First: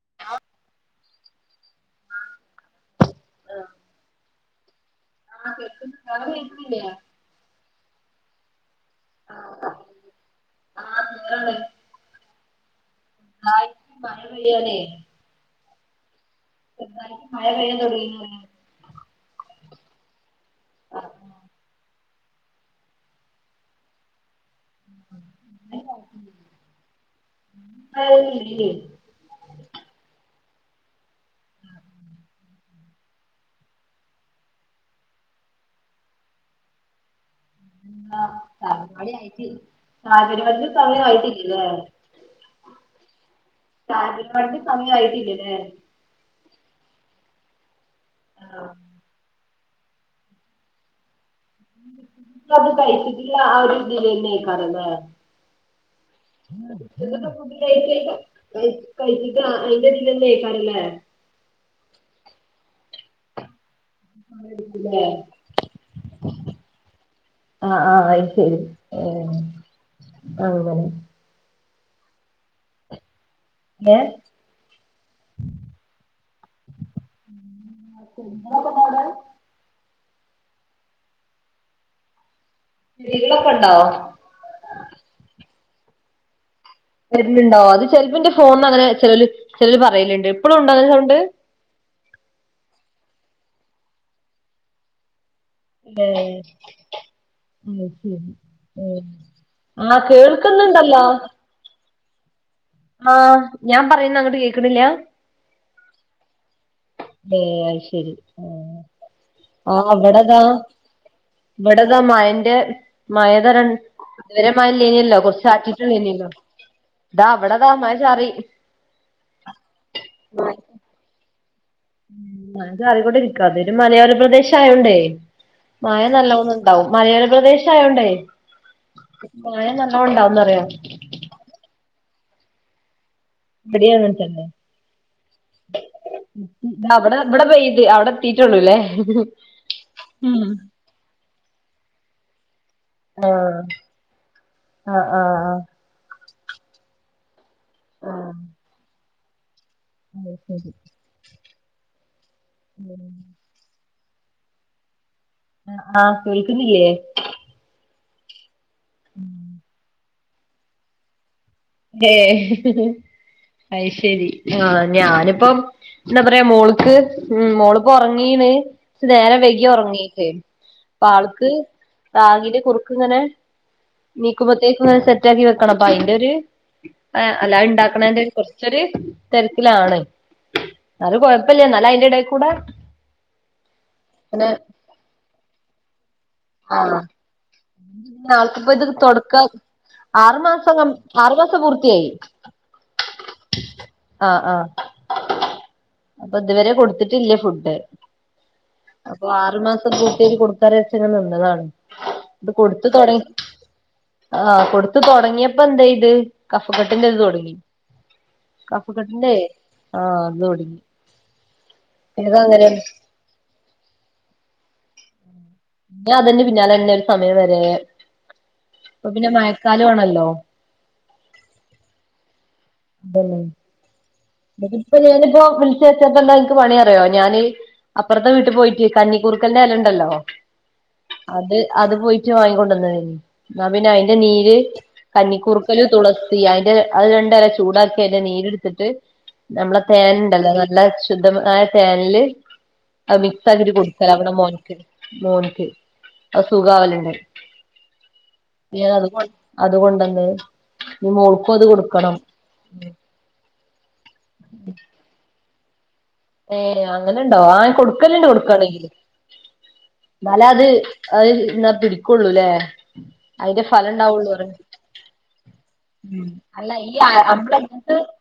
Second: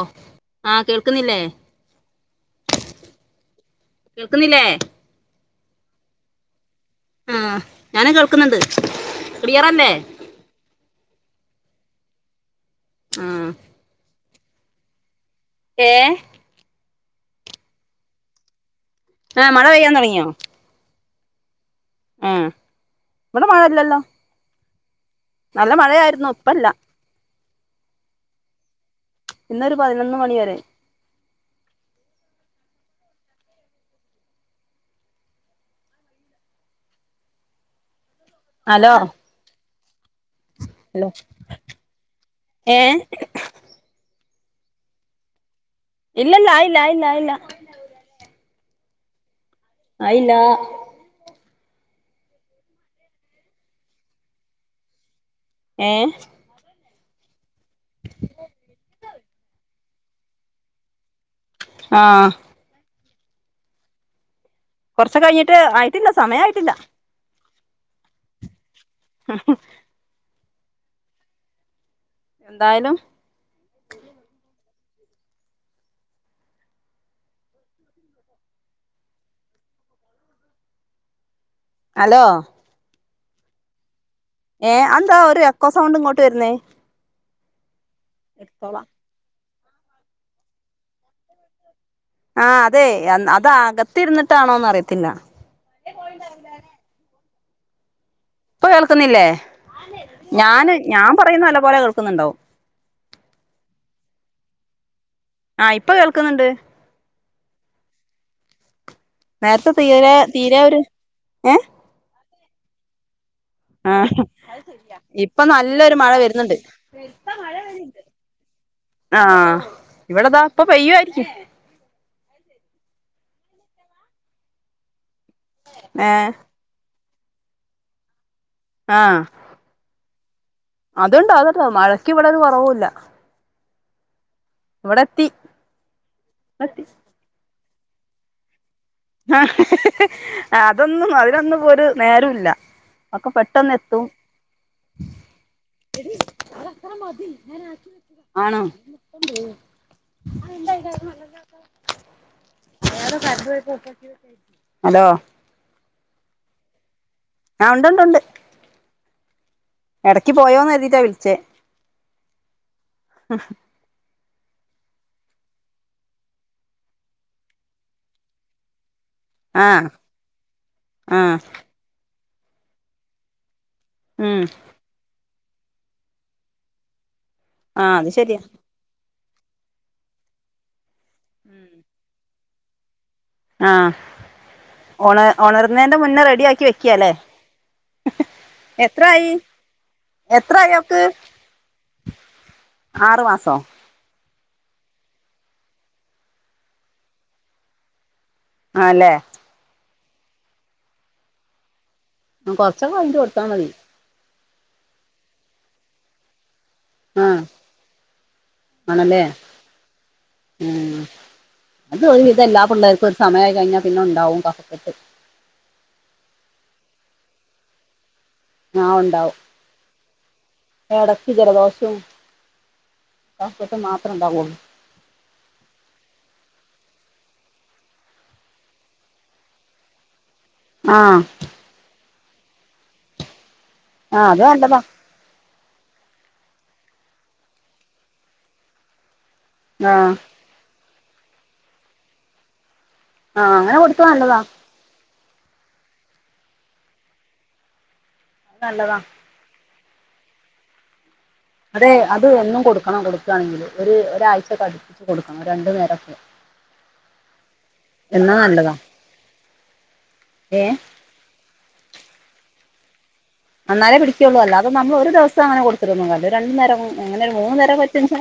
ഒഹ് ആഹ് കേൾക്കുന്നില്ലേ ക്ക്ന്നില്ലേ? ആഹ് കേക്ക്ണ്ട് അങ്ങട്ട് കേക്ക് ലേ ആഹ് ഞാനും കേൾക്ക് ന്ന്ണ്ട് ക്ലിയറല്ലേ? ആഹ് ക്ലിയറ്ണ്ട് ആഹ് മഴ പെയ്യാലെ ഏഹ്? നന്നായിട്ട് മഴ പെയ്യാൻ തൊട്ങ്ങിണ്. ആഹ് മഴ പെയ്യാൻ തൊട്ങ്ങ്യോ? ആഹ് ആഹ് വടെ മാഴല്ലല്ലോ നല്ല മഴയായിര്ന്നു ഇപ്പല്ല മഴെന്നുല്ലേ ഇന്നൊരു പതിനൊന്ന് മണിവരെ. ആഹ് പതിനൊന്ന് ഹലോ മണിയായിക്കി സാഹചര്യങ്ങൾക്ക് ഹലോ സമയായിട്ടില്ലേ? ഏ സാഹചര്യങ്ങക്ക് സമയായിട്ടില്ലലെ. ഇല്ലല്ലാ ആയില്ലായില്ലായില്ല ആഹ് ആയില്ല ഞത് കഴിച്ചിട്ട്ള്ളെ ആ ഒര് ഇതീലെന്നെയ്ക്കാരം ലെ ഏഹ്? ഉച്ചക്കത്തെ ഫുഡ്‌ കഴിച്ച [unintelligible] കഴിച്ചിട്ട് അ അയ്ന്റെ തീലെനെയ്ക്കാരലെ ആഹ് ആടീ കൊർച്ചെ കഴിഞ്ഞിട്ട് ആയിട്ടില്ല സമയായിട്ടില്ല. ആഹ് ആഹ് അയ് ശെരി ഉം അങ്ങനെ എന്തായാലും എഹ്? [unintelligible] അലോ ന്തെങ്കിലൊക്കണ്ടോ ഏഹ അയെന്താ ഒരു എക്കോ സൗണ്ട് ഇങ്ങട്ട് വെര്ന്നേ വര്ന്ന്ണ്ടോ അത് ചെല് പ്പോ ഇന്റെ ഫോണ്ന്ന ങ്ങനെ ചെലോല് ചെലോ ല് പറ്യല്ണ്ട് ഇപ്പോളുണ്ടോ അങ്ങനെ സൗണ്ട്. ആഹ് അതെ അന്ന് അതകത്തിര്ന്നിട്ടാണോന്നറിയത്തില്ല. ഏഹ് അയ് ശെരി. ഇപ്പ കേൾക്ക്ന്നില്ലേ ഞാന് കേൾക്കുന്നുണ്ടല്ലോ ഞാൻ പറയുന്നെ നല്ല പോലെ കേൾക്ക്ന്ന്ണ്ടോ? ആഹ് ഞാൻ പറിണെ അങ്ങട്ട് കേക്ക്ണില്ല. ആഹ് ഇപ്പൊ കേൾക്ക്ന്ന്ണ്ട്. ഏഹ് അയ് ശെരി നേരത്തെ ആഹ് തീരെ അവടതാ തീരെ ഒരു ഏഹ് വടെ അത മയന്റെ മയത രണ്ട് ആഹ് ഇതുവരെ മയയില്ലേനില്ലോ ഇപ്പൊ കുറച്ച് നല്ലൊരു മഴ ചാറ്റിട്ടല്ലേനല്ലോ വരുന്നുണ്ട് ഇതാ അവിടെതാ മയ ചാറി ആഹ് ഇവിടെദാ ഇപ്പ പയ്യു ആയിരിക്കും മയ ചാറിക്കൊണ്ടിരിക്ക ഇതൊരു മലയോര പ്രദേശ ആയോണ്ടേ മായ ഏഹ് നല്ലോന്ന് മലയോര പ്രദേശം ആയോണ്ടേ ആഹ് മഴ നല്ലണം ണ്ടാവോന്നറിയോ അത്ണ്ട് അത് മഴക്ക് ഇവിടൊരു കുറവൂല്ല ഇവിടീം അങ്ങനെതന്നെ എത്തി ഇവിടെ പെയ്യണ്ട് അവിടെ എത്തിട്ടെ ഉള്ളൂല്ലേ ആ അതൊന്നും അതിനൊന്നും ഒരു നേരം ഇല്ല ഒക്കെ ആഹ് പെട്ടന്ന് എത്തും ആഹ് ആഹ് ആഹ് ആണ് അത് ശരി [inaudible] ഹലോ ആഹ് കേൾക്കുന്നില്ലേ ആ ഉണ്ട് ഉണ്ട് ഉണ്ട് ഉം ഇടയ്ക്ക് പോയോന്ന് കരുതീട്ടാ വിളിച്ചേ ഹേ അയ്ശെരി ആ ഞാനിപ്പം എന്താ പറയാ മോള്ക്ക് ഉം മോളിപ്പോ ഉറങ്ങീന്ന് നേരം വൈകിയ ആഹ് ഉറങ്ങിട്ട് അപ്പൊ ആഹ് ആൾക്ക് റാഗിന്റെ കുറുക്കിങ്ങനെ ഉം നീക്കുമ്പത്തേക്കുംങ്ങനെ സെറ്റാക്കി വെക്കണം അപ്പൊ അയിന്റെ ഒര് ആ അല്ലാതെ ആഹ് അത് ഇണ്ടാക്കണന്റെ ശരിയാ കൊറച്ചൊരു തെരക്കിലാണ് ന്നാലും കുഴപ്പില്ല ന്നാലും അയിന്റെ എടെ കൂടെ ആഹ് പിന്നെ ഉണ ഉണർന്നേന്റെ മുന്നേ റെഡി ആക്കി വെക്കിയല്ലേ ആൾക്കിപ്പോ ഇതൊരു തൊടക്കം ആറു എത്രായി മാസം ആറു മാസം പൂർത്തിയായി ആറ് മാസോ ആഹ് ആഹ് അപ്പൊ ഇതുവരെ കൊടുത്തിട്ടില്ലേ ഫുഡ് ആല്ലേ അപ്പൊ ആറു മാസം പൂർത്തിയാക്കി കൊടുക്കാറ് വെച്ചങ്ങ് നിന്നതാണ് ഇത് കൊടുത്ത് കൊറച്ചൊക്കെ കഴിഞ്ഞിട്ട് തുടങ്ങി കൊടുത്താൽ മതി ആ കൊടുത്ത് തൊടങ്ങിയപ്പോ എന്തെയ്ത് കഫകെട്ടിന്റെ ഇത് ആ തുടങ്ങി ആണല്ലേ കഫകെട്ടിന്റെ ആഹ് അത് തുടങ്ങി ഉം അത് ഒരുവിധംഎല്ലാ പിള്ളേർക്കും ഒരു സമയമായി കഴിഞ്ഞ പിന്നെ ഉണ്ടാവും കഫക്കെട്ട് ഞാൻ അതിന്റെ പിന്നാലെന്നെ ഒരു സമയം വരെ ആ ഇപ്പൊ പിന്നെ ഉണ്ടാവും മഴക്കാലു ആണല്ലോ ഇടക്ക് ജലദോഷവും കഫക്കെട്ട് മാത്രം ഉണ്ടാവോ ഇപ്പൊ ഞാനിപ്പോ വിളിച്ച് വെച്ചപ്പോ എനിക്ക് പണി അറിയാവോ ഞാന് അപ്പറത്തെ വീട്ടു പോയിട്ട് കന്നിക്കൂർക്കെന്റെ എലണ്ടല്ലോ ആഹ് അത് അത് പോയിട്ട് വാങ്ങിക്കൊണ്ട് വന്ന് എന്നാ പിന്നെ അതിന്റെ ആ അത് നീര് നല്ലതാ കന്നിക്കൂർക്കല് തുളസി അതിന്റെ അത് രണ്ടല ചൂടാക്കി അതിന്റെ നീരെടുത്തിട്ട് നമ്മള ആ തേൻ ഉണ്ടല്ലോ നല്ല ശുദ്ധമായ തേനില് ആ മിക്സാക്കീട്ട് അങ്ങനെ കൊടുത്തത് കൊടുക്കല അവിടെ നല്ലതാ മോനിക്ക് മോനിക്ക് അത് സുഗാവലുണ്ട് നല്ലതാ അത് അതുകൊണ്ടന്നെ നിമ ഉൾക്കോ [inaudible] അതെ അത് എന്നും കൊടുക്കണം കൊടുക്കുകണെങ്കിൽ ഒരു ഒരാഴ്ചക്കെ അടുപ്പിച്ച് കൊടുക്കണം രണ്ടു നേരക്കെ ഏ അങ്ങനണ്ടോ ആ കൊടുക്കലണ്ട് നല്ലതാ കൊടുക്കവാണെങ്കില് ഇന്നാലെ ഏ അത് അത് ന്നാ പിടി കൊള്ളൂല്ലേ അതിന്റെ ഫലം എന്നാലേ ഉണ്ടാവുള്ളു പിടിക്കുള്ളൂ അറിം അല്ലാതെ നമ്മൾ ഒരു ദിവസം അങ്ങനെ കൊടുത്തിട്ടൊന്നും കാര്യമില്ല രണ്ടു നേരം അങ്ങനെ ഒരു മൂന്ന് നേരം പറ്റുന്ന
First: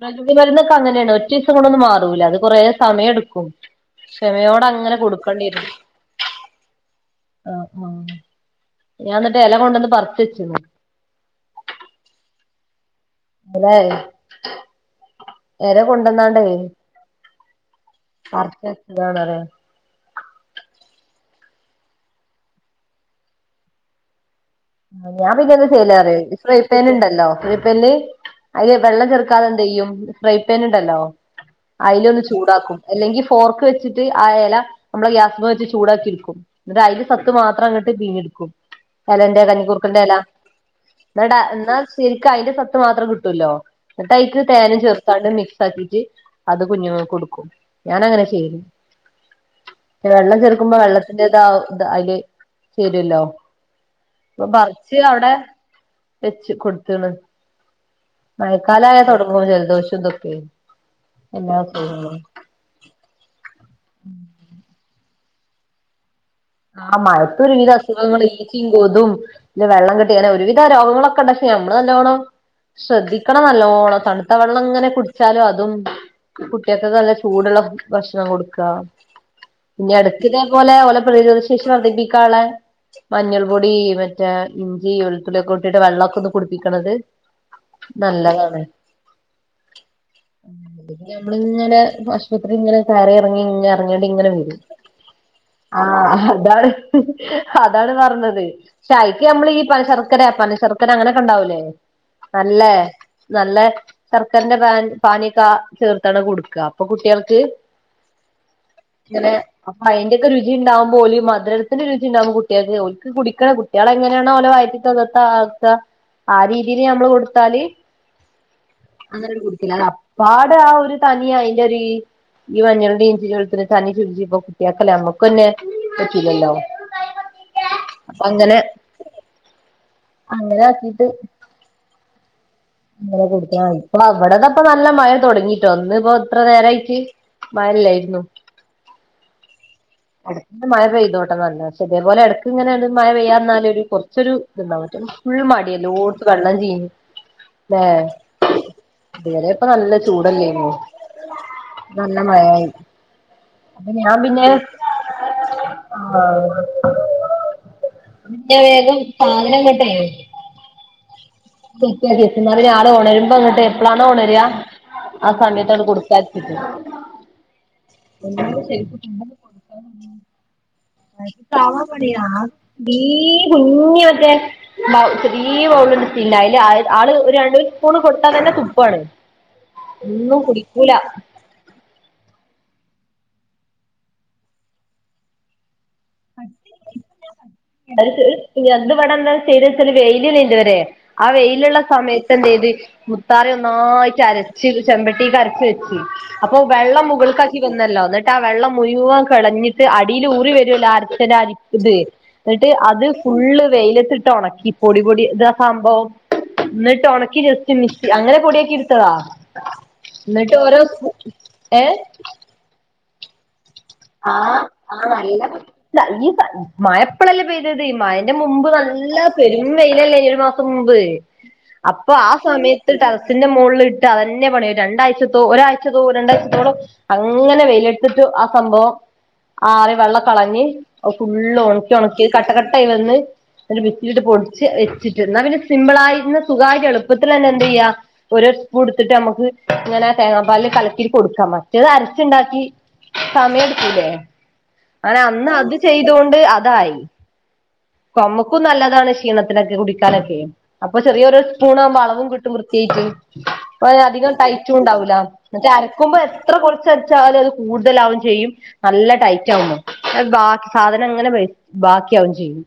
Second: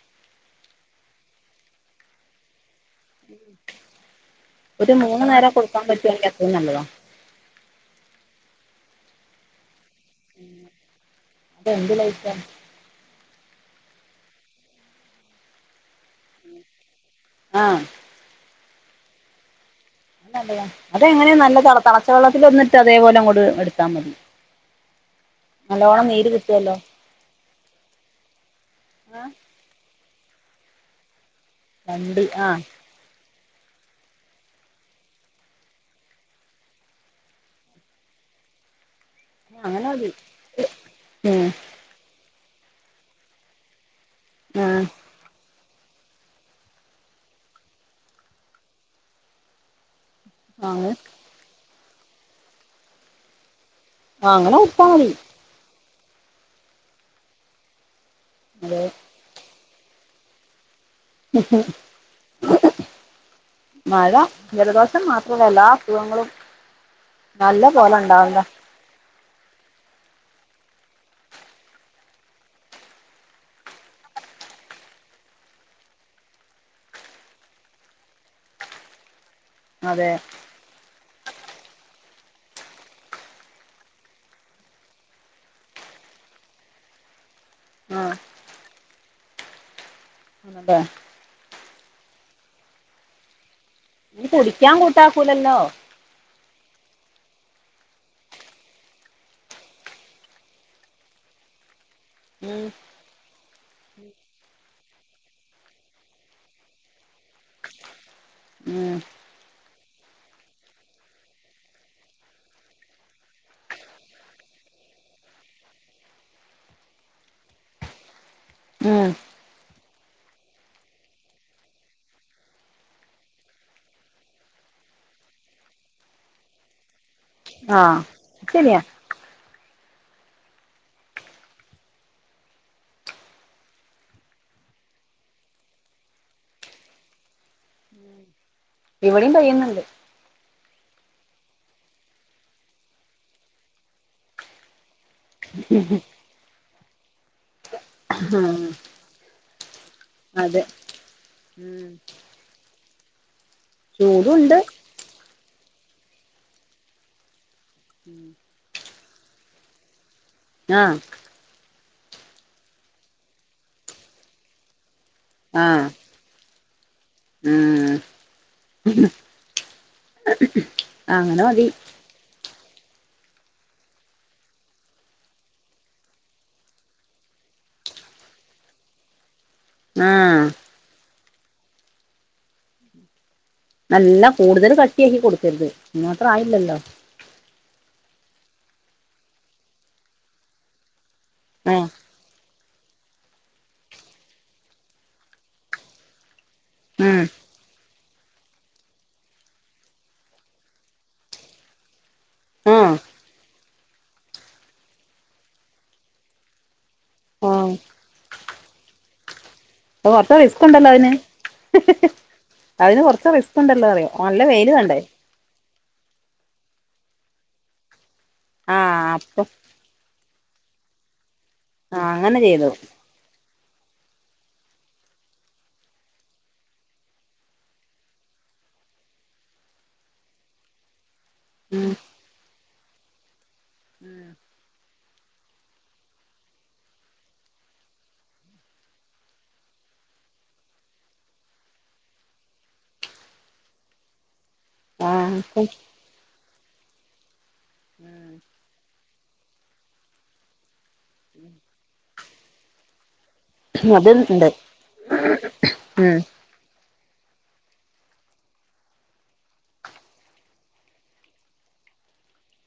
പ്രകൃതിമരുന്നൊക്കെ അങ്ങനെയാണ് ഒറ്റ ദിവസം കൊണ്ടൊന്നും മാറൂല്ല അത് കുറേ സമയംടുക്കും ഒരു ക്ഷമയോടങ്ങനെ മൂന്ന് നേരം കൊടുക്കണ്ടിരും കൊടുക്കാൻ പറ്റുവാണെങ്കിൽ അത്രയും നല്ലതാ ആഹ് ആഹ് ഞാനിന്നട്ട് എല കൊണ്ടന്ന് പറച്ചെച്ചിണ് ഇത് എന്ത് ലീഫാ [unintelligible] എല കൊണ്ടന്നാണ്ടെ ആഹ് [unintelligible] അതേയോ അതങ്ങനെയ നല്ല നല്ല തളച്ച വെള്ളത്തിൽ ഒന്നിട്ട് അതേപോലെ അങ്ങോട് എടുത്താ മതി ഞാൻ പിന്നെ എന്ത നല്ലോണം ചെയ്യല്റിയോ നീര് ക്ക് കിട്ടുവല്ലോ ഫ്രൈപാനുണ്ടല്ലോ ഫ്രൈപാനില് അതില് വെള്ളം ആഹ് ചെർക്കാതെ എന്തയ്യും ഫ്രൈപാൻ ഉണ്ടല്ലോ അതില രണ്ട് ഒന്ന് ആഹ് ചൂടാക്കും അല്ലെങ്കി ഫോർക്ക് വെച്ചിട്ട് ആ എല നമ്മളെ ഗ്യാസ് വെച്ച് ചൂടാക്കി എടുക്കും ന്ട്ട് അതിലെ സത്ത് മാത്രം ങ്ങട്ട് പീഞ്ഞ് എടുക്കും എലന്റെ അങ്ങനെ മതി ക്കൂർകന്റല എന്നട ഉം എന്നാശരിക്ക അതിന്റെ സത്ത് മാത്രം കിട്ടോല്ലോ ന്നട്ടയ്ക്ക് തേനും ആഹ് ചെർക്കും മിക്സ് ആക്കിട്ട് അത് കുഞ്ഞു ങ്ങക്കൊടുക്കും ഞാൻ അങ്ങനെ ചെയ്യല് ന്നെ വെള്ളം ചെർക്കുമ്പോ അങ്ങ് വെള്ളത്തിന്റെ താ അതില് ചേരുല്ലോ ആഹ് അപ്പ അങ്ങനെ കൊടുത്താ പർച്ച് മതി അവിടെ വെച്ച് കൊടുത്ണ് അതെ മയക്കാലായ തോടങ്ങൂലേ ജലദോഷംതൊക്കെ മഴ ജലദോഷം മാത്ര പ്പം എല്ലാസുഖങ്ങളും ആ മഴത്ത് ഒരുവിധ അസുഖങ്ങള് കൊതും പിന്നെ വെള്ളകെട്ടി അങ്ങനെ ഒരുവിധരോഗങ്ങളൊക്കെ ണ്ടങ്ങനെ പക്ഷേ ഞമ്മള്ല്ലോണം ശ്രദ്ധിക്കണം നല്ലോണം തണുത്ത വെള്ളം ഇങ്ങനെ കുടിച്ചാല് അതും കുട്ടികൾക്കൊക്കെ നല്ല ചൂടുള്ള ഭക്ഷണം കൊടുക്ക പിന്നെ അതെ എട്ക്ക് ഇതേപോലെ ഓല പ്രതിരോത ശേഷി വർദ്ധിപ്പിക്കാൻളെ മഞ്ഞൾ പൊടി, മറ്റേ ഇഞ്ചി, വെളുത്തുള്ളി ഒക്കെ ഇട്ടിട്ട് വെള്ളൊക്കെ ഒന്ന് കുടിപ്പിക്കണത് ആഹ് നല്ലതാണ് അതെ ഞമ്മളിങ്ങനെ ആശുപത്രി ഇങ്ങനെ കറി ഇറങ്ങി ങ്ങ കുടിക്കാൻ കൂട്ടാക്കൂലല്ലോ ആഹ് അതാണ് അതാണ് പറഞ്ഞത് ക്ഷ അയ്ക്ക് അമ്മള് ഈ ശർക്കര പനശർക്കര അങ്ങനെക്കെ ഉണ്ടാവൂലേ ഉം നല്ലേ നല്ലേ ഷർക്കരന്റെ പൻ പാനിയൊക്ക ചേർത്താണ്ട് കൊടുക്ക അപ്പൊ കുട്ട്യാൾക്ക് ഉം അങ്ങനെ അപ്പം അയിന്റെ ക്കൊരു രുചി ചിണ്ടാവുമ്പ ഓല് മതിരത്തിന്റെ ഒരു രുചിണ്ടാവുമ്പം കുട്ട്യാക്ക് ഓൽക്ക് കുടിക്കണ കുട്ട്യാളങ്ങനേണോ ഓല വയറ്റി താത്ത ആ രീതിൽ നമ്മള് കൊടുത്താല് ഉം അങ്ങനെ കുടിക്കില്ല അപ്പാട് ആ ഒരു തനിയ അയിന്റെ ഒരു ഈ മഞ്ഞൾന്റിം, ഇഞ്ചിന്റിം വെൾത്തി തനി രുചി ഇപ്പൊ കുട്ടിയാക്കല്ല നമ്മ ക്കെന്നെ പറ്റൂലല്ലോ ആഹ് അപ്പൊ അങ്ങനെ ശരിയ അങ്ങനെ ആക്കീട്ട് അങ്ങനെ കുടിച്ചാ മതി ഇപ്പൊള ഇവിടതപ്പ നല്ല മഴ തുടങ്ങിട്ടോ ഇന്ന്പ്പൊ ഇത്ര നേരായിട്ട് മാഴ ഇല്ലായിരുന്നു ഇവിടെയും പെയ്യുന്നുണ്ട് അടുത്ത മഴ പെയ്തോട്ടെ നല്ലതാ പക്ഷെ ഇതേപോലെ എടക്ങ്ങനെണ്ട് മഴ പെയ്യാതിരുന്നാല് ഒരു കുറച്ചൊരു ഇത്ണ്ടാവും മറ്റ് ഫുള്ള് മടി എല്ലോട്ത്തും വെള്ളം ചീ ല്ലേ ആഹ് ഇന്നലെക്കെ നല്ല അതെ ചൂടല്ലേന്നോ ഉം നല്ല മഴായി അപ്പ ഞാൻ പിന്നെ ചൂടുണ്ട് [inaudible] ഉം ഞാൻ വേഗം സാധനങ്ങട്ടെയ് ആഹ് സെറ്റ് ആക്കി വെക്കും ന്നാപിന്നെ ആളെ ഒണരുമ്പോ എന്നിട്ട് എപ്ലാണോ ഒണരാ ആ ആഹ് സമയത്താണ്ട് കൊടുക്കാച്ചിട്ട് ആഹ് [unintelligible] അങ്ങനെ മതി [unintelligible] ടീ കുഞ്ഞി മറ്റേ ബൗ ചെറിയ ബൗളുണ്ട് പിന്നെ അതില് ആള് ഒരു രണ്ട് സ്പൂൺ കൊടുത്താ തന്നെ തുപ്പാണ് ഒന്നും ആഹ് കുടിക്കൂല നല്ല കൂടുതൽ കട്ടിയക്കി കൊടുക്കരുത് അയ്നാത്രം ആയില്ലല്ലോ അടുത്തത് എന്ത് വടെ എന്താ ചെയ്ത് വെച്ചാല് വെയിലില്ല ഇതുവരെ ആ വെയിലുള്ള ആഹ് സമയത്ത് എന്തെയ്ത് മുത് കറി ഒന്നായിട്ട് അരച്ച് ചെമ്പട്ടിക്കരച്ച് വെച്ച് അപ്പൊ വെള്ളം ഉം മുകൾക്കാക്കി ക്കിവന്നല്ലോ ന്നിട്ടാ വെള്ളം മുഴുവൻ കെളഞ്ഞിട്ട് അടീല് ഊറി വരുല്ലോ അരച്ചന്റെ അരി ത് ന്നിട്ട് ആഹ് അത് ഫുള്ള് വെയിലത്തിട്ട് ഉണക്കി പൊടി പൊടി എന്താ സംഭവം ന്നിട്ട് ഒണക്കി ആഹ് ജസ്റ്റ് മിക്സ് അങ്ങനെ പൊടിയാക്കി എടുത്തതാ ഓഹ് അപ്പോ എന്നിട്ട് റിസ്ക് ഓരോ ഉണ്ടല്ലോ അയിന് ഏഹ് അയിന് കൊറച്ച് റിസ്ക് ക്ക്‌ണ്ടല്ലോ അറിയോ നല്ല ആഹ് വെയില് വേണ്ടേ ആഹ് നല്ല [unintelligible] ഈ മഴ ഇപ്പളല്ലേ പെയ്തത് ഈ മയെന്റെ മുമ്പ് ആഹ് നല്ല അപ്പൊ പെരും വെയിലല്ലേയ്ഞ്ഞൊ ഒരു മാസം മുമ്പ് ആഹ് അപ്പൊ ആ അങ്ങനെ ചെയ്തു സമയത്ത് ടറ റസിന്റെ മോളിൽ ഇട്ട് അതന്നെ പണി രണ്ടാഴ്ചത്തോ ഒരാഴ്ചത്തോ രണ്ടാഴ്ചത്തോളം അങ്ങനെ വെയിലെടുത്തിട്ട് ആഹ് സംഭവം ആറി വെള്ളം കളഞ്ഞ് ഫുള്ള് ഉം ഉണക്കി ഉണക്കി കട്ട കട്ടായി വന്ന് മിക്സിയിൽ ഇട്ട് പൊടിച്ച് വെച്ചിട്ട് എന്നാ പിന്നെ സിമ്പിളായിരുന്ന് സുഖായിറ്റ് എളുപ്പത്തിലന്നെ എന്തെയ്യാ ഒരു സ്പൂൺ എടുത്തിട്ട് നമുക്ക് ഇങ്ങനെ തേങ്ങാ പാലില് കലക്കി കൊടുക്കാം മറ്റേത് അരച്ചുണ്ടാക്കി സമയ എടുക്കൂലെ അങ്ങനെ അന്ന് ആഹ് അത് ചെയ്തൊണ്ട് അതായി നമുക്കും നല്ലതാണ് ക്ഷീണത്തിനൊക്കെ കുടിക്കാനൊക്കെ അപ്പൊ ചെറിയൊരു സ്പൂൺ ആവുമ്പോ അളവും കിട്ടും വൃത്തിയായിട്ട് പ്പോ അത് അധികം ഉണ്ട് ടൈറ്റുണ്ടാവൂല മറ്റേ അരക്കുമ്പോ ഉം എത്ര കൊറച്ച അരച്ചാലും അത് കൂടും ടുതലാവും ചെയ്യും നല്ല ടൈറ്റ് ആവുന്നു അ ബാക്കി സാധനം ഇങ്ങനെ ബാക്കിയാവേം ചെയ്യും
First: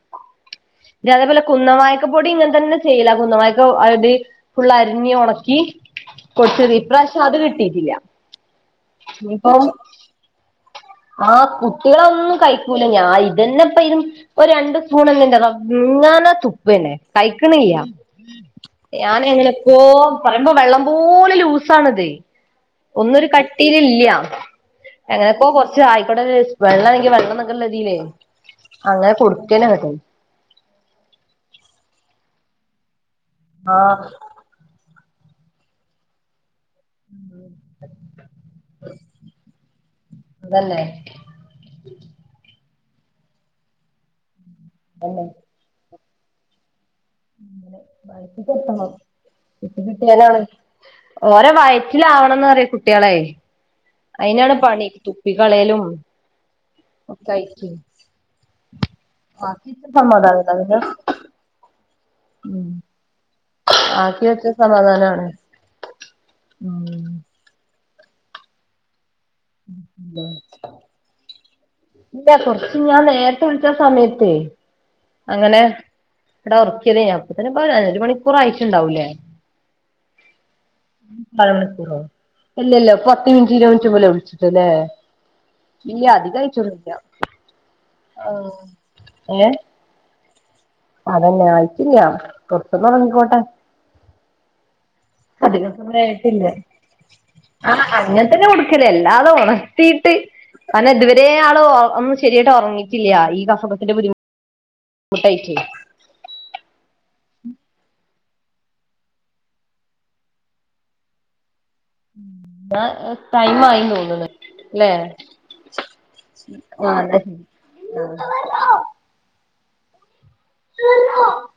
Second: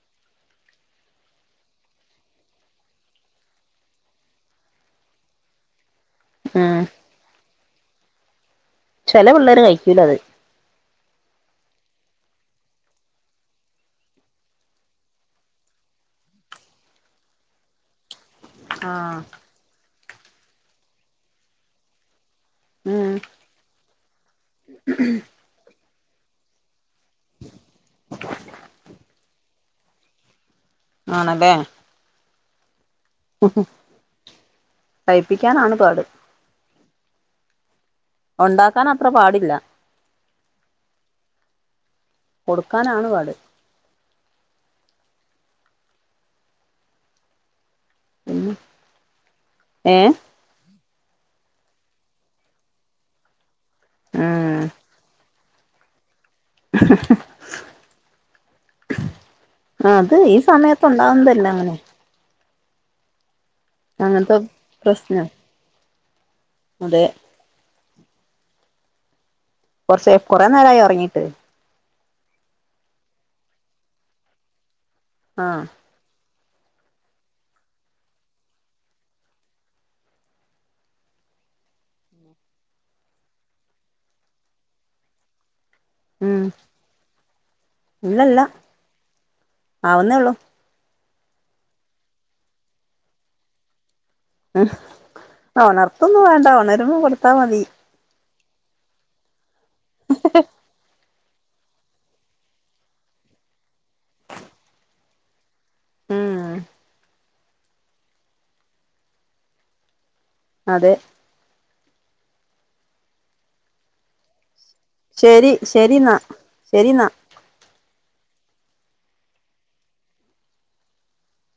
പിന്നെ അതേപോലെ കുന്ന വായക്ക പൊടി ഇങ്ങനെ തന്നെ ചെയ്ല് കുന്ന വായക്ക അത് ഫുള്ള് അരിഞ്ഞ് ഒണക്കി കൊടുത്ത്‌ ഉം ഇപ്രാവശ്യം അത് കിട്ടിട്ടില്ല ചെലേ പിള്ളേര് കഴിക്കൂല അത് ആഹ് കുട്ടികളൊന്നും കയിക്കൂല ഞാൻ ഇതന്നെ ഇപ്പ ഇര് ഒരു രണ്ട് സ്പൂണ് ഇന്ന്ന്റെ റബ്ബേ ഇങ്ങനെ തുപ്പന്നെ കയിക്ക്ണില്ല ആഹ് ഞാന് എങ്ങനെപ്പോ പറയുമ്പോ വെള്ളം പോലെ ലൂസാണ്ത് ഉം ഒന്നൊരു കട്ടിലില്ല എങ്ങനെപ്പോ കുറച്ച് ആയിക്കോട്ടെന്ന് വിചാരിച്ച് വെള്ളം എങ്കിൽ വെള്ളം എന്നൊക്കെള്ള രീതിലേ അങ്ങനെ കൊടുക്കന്നങ്ങട്ട് ആണലേ ആഹ് കയിപ്പിക്കാനാണ് പാട് ഉണ്ടാക്കാൻ അത്ര പാടില്ല സുഖല്ലേ കൊടുക്കാനാണ് പാട്. [unintelligible] പിന്നെ വയറ്റിക്കെത്തണം ഏഹ് എത്തിക്കിട്ടിയാലാണ് ഓരെ വയറ്റിലാവണംന്ന് പറിയെ കുട്ട്യാളെ അയിനാണ് ഉം പണി. തുപ്പികളയലും കയ്ക്കും. ആ അത് ഈ സമാധാനം ഉണ്ടാവില്ല സമയത്ത് ഉണ്ടാവുന്നതല്ല അങ്ങനെ ആദ്യം അങ്ങനത്തെ ആദ്യം പ്രശ്ന സമാധാനാണ്. അതെ. ഉം കുറച്ചേ കുറേ കുറേ നേരമായി ഉറങ്ങീട്ട്. ഇല്ല കൊറച്ച് ഞാൻ നേരത്തെ വിളിച്ച സമയത്തെയ് അങ്ങനെ. ആഹ് ഇവിടെ ഉറക്കിയ തേനി അപ്പത്തന്നെ ഒരു മണിക്കൂർ ആയിട്ടുണ്ടാവുല്ലേ? അര മണിക്കൂറോ ഇല്ലല്ല പത്ത് മിനിറ്റ് ഇരുപത്ത് മിനിറ്റ് പോലും. ത് ലൊ ഇല്ല ഉം അധികായിട്ടൊന്നുല്ല ആ ഏ ആവുന്നെ ഒള്ളു. അതന്നെ ആയിക്കില്ല കുറച്ചൊന്ന് ഒറങ്ങിക്കോട്ടെ. ഉം അധികം ഒണർത്തൊന്നും വേണ്ട ഒണരുമ്പം കൊടുത്താ മതി. അങ്ങന തന്നെ കൊടുക്കല് അല്ലാതെ ഉണർത്തിട്ട് അ ഇവ ദേ ആള് ഒന്ന് ശരിയായിട്ട് ഉറങ്ങിട്ടില്ല ഈ കഫകെട്ടിന്റെ ബുദ്ധിമു മുട്ടൈയ്ററ്. ആഹ് [inaudible] അതെ. ന്ന ടൈം ആയി തോന്ന്ണ്. ല്ലെ ശരി ശരിന്നാ ശരിന്നാ [unintelligible] [unintelligible]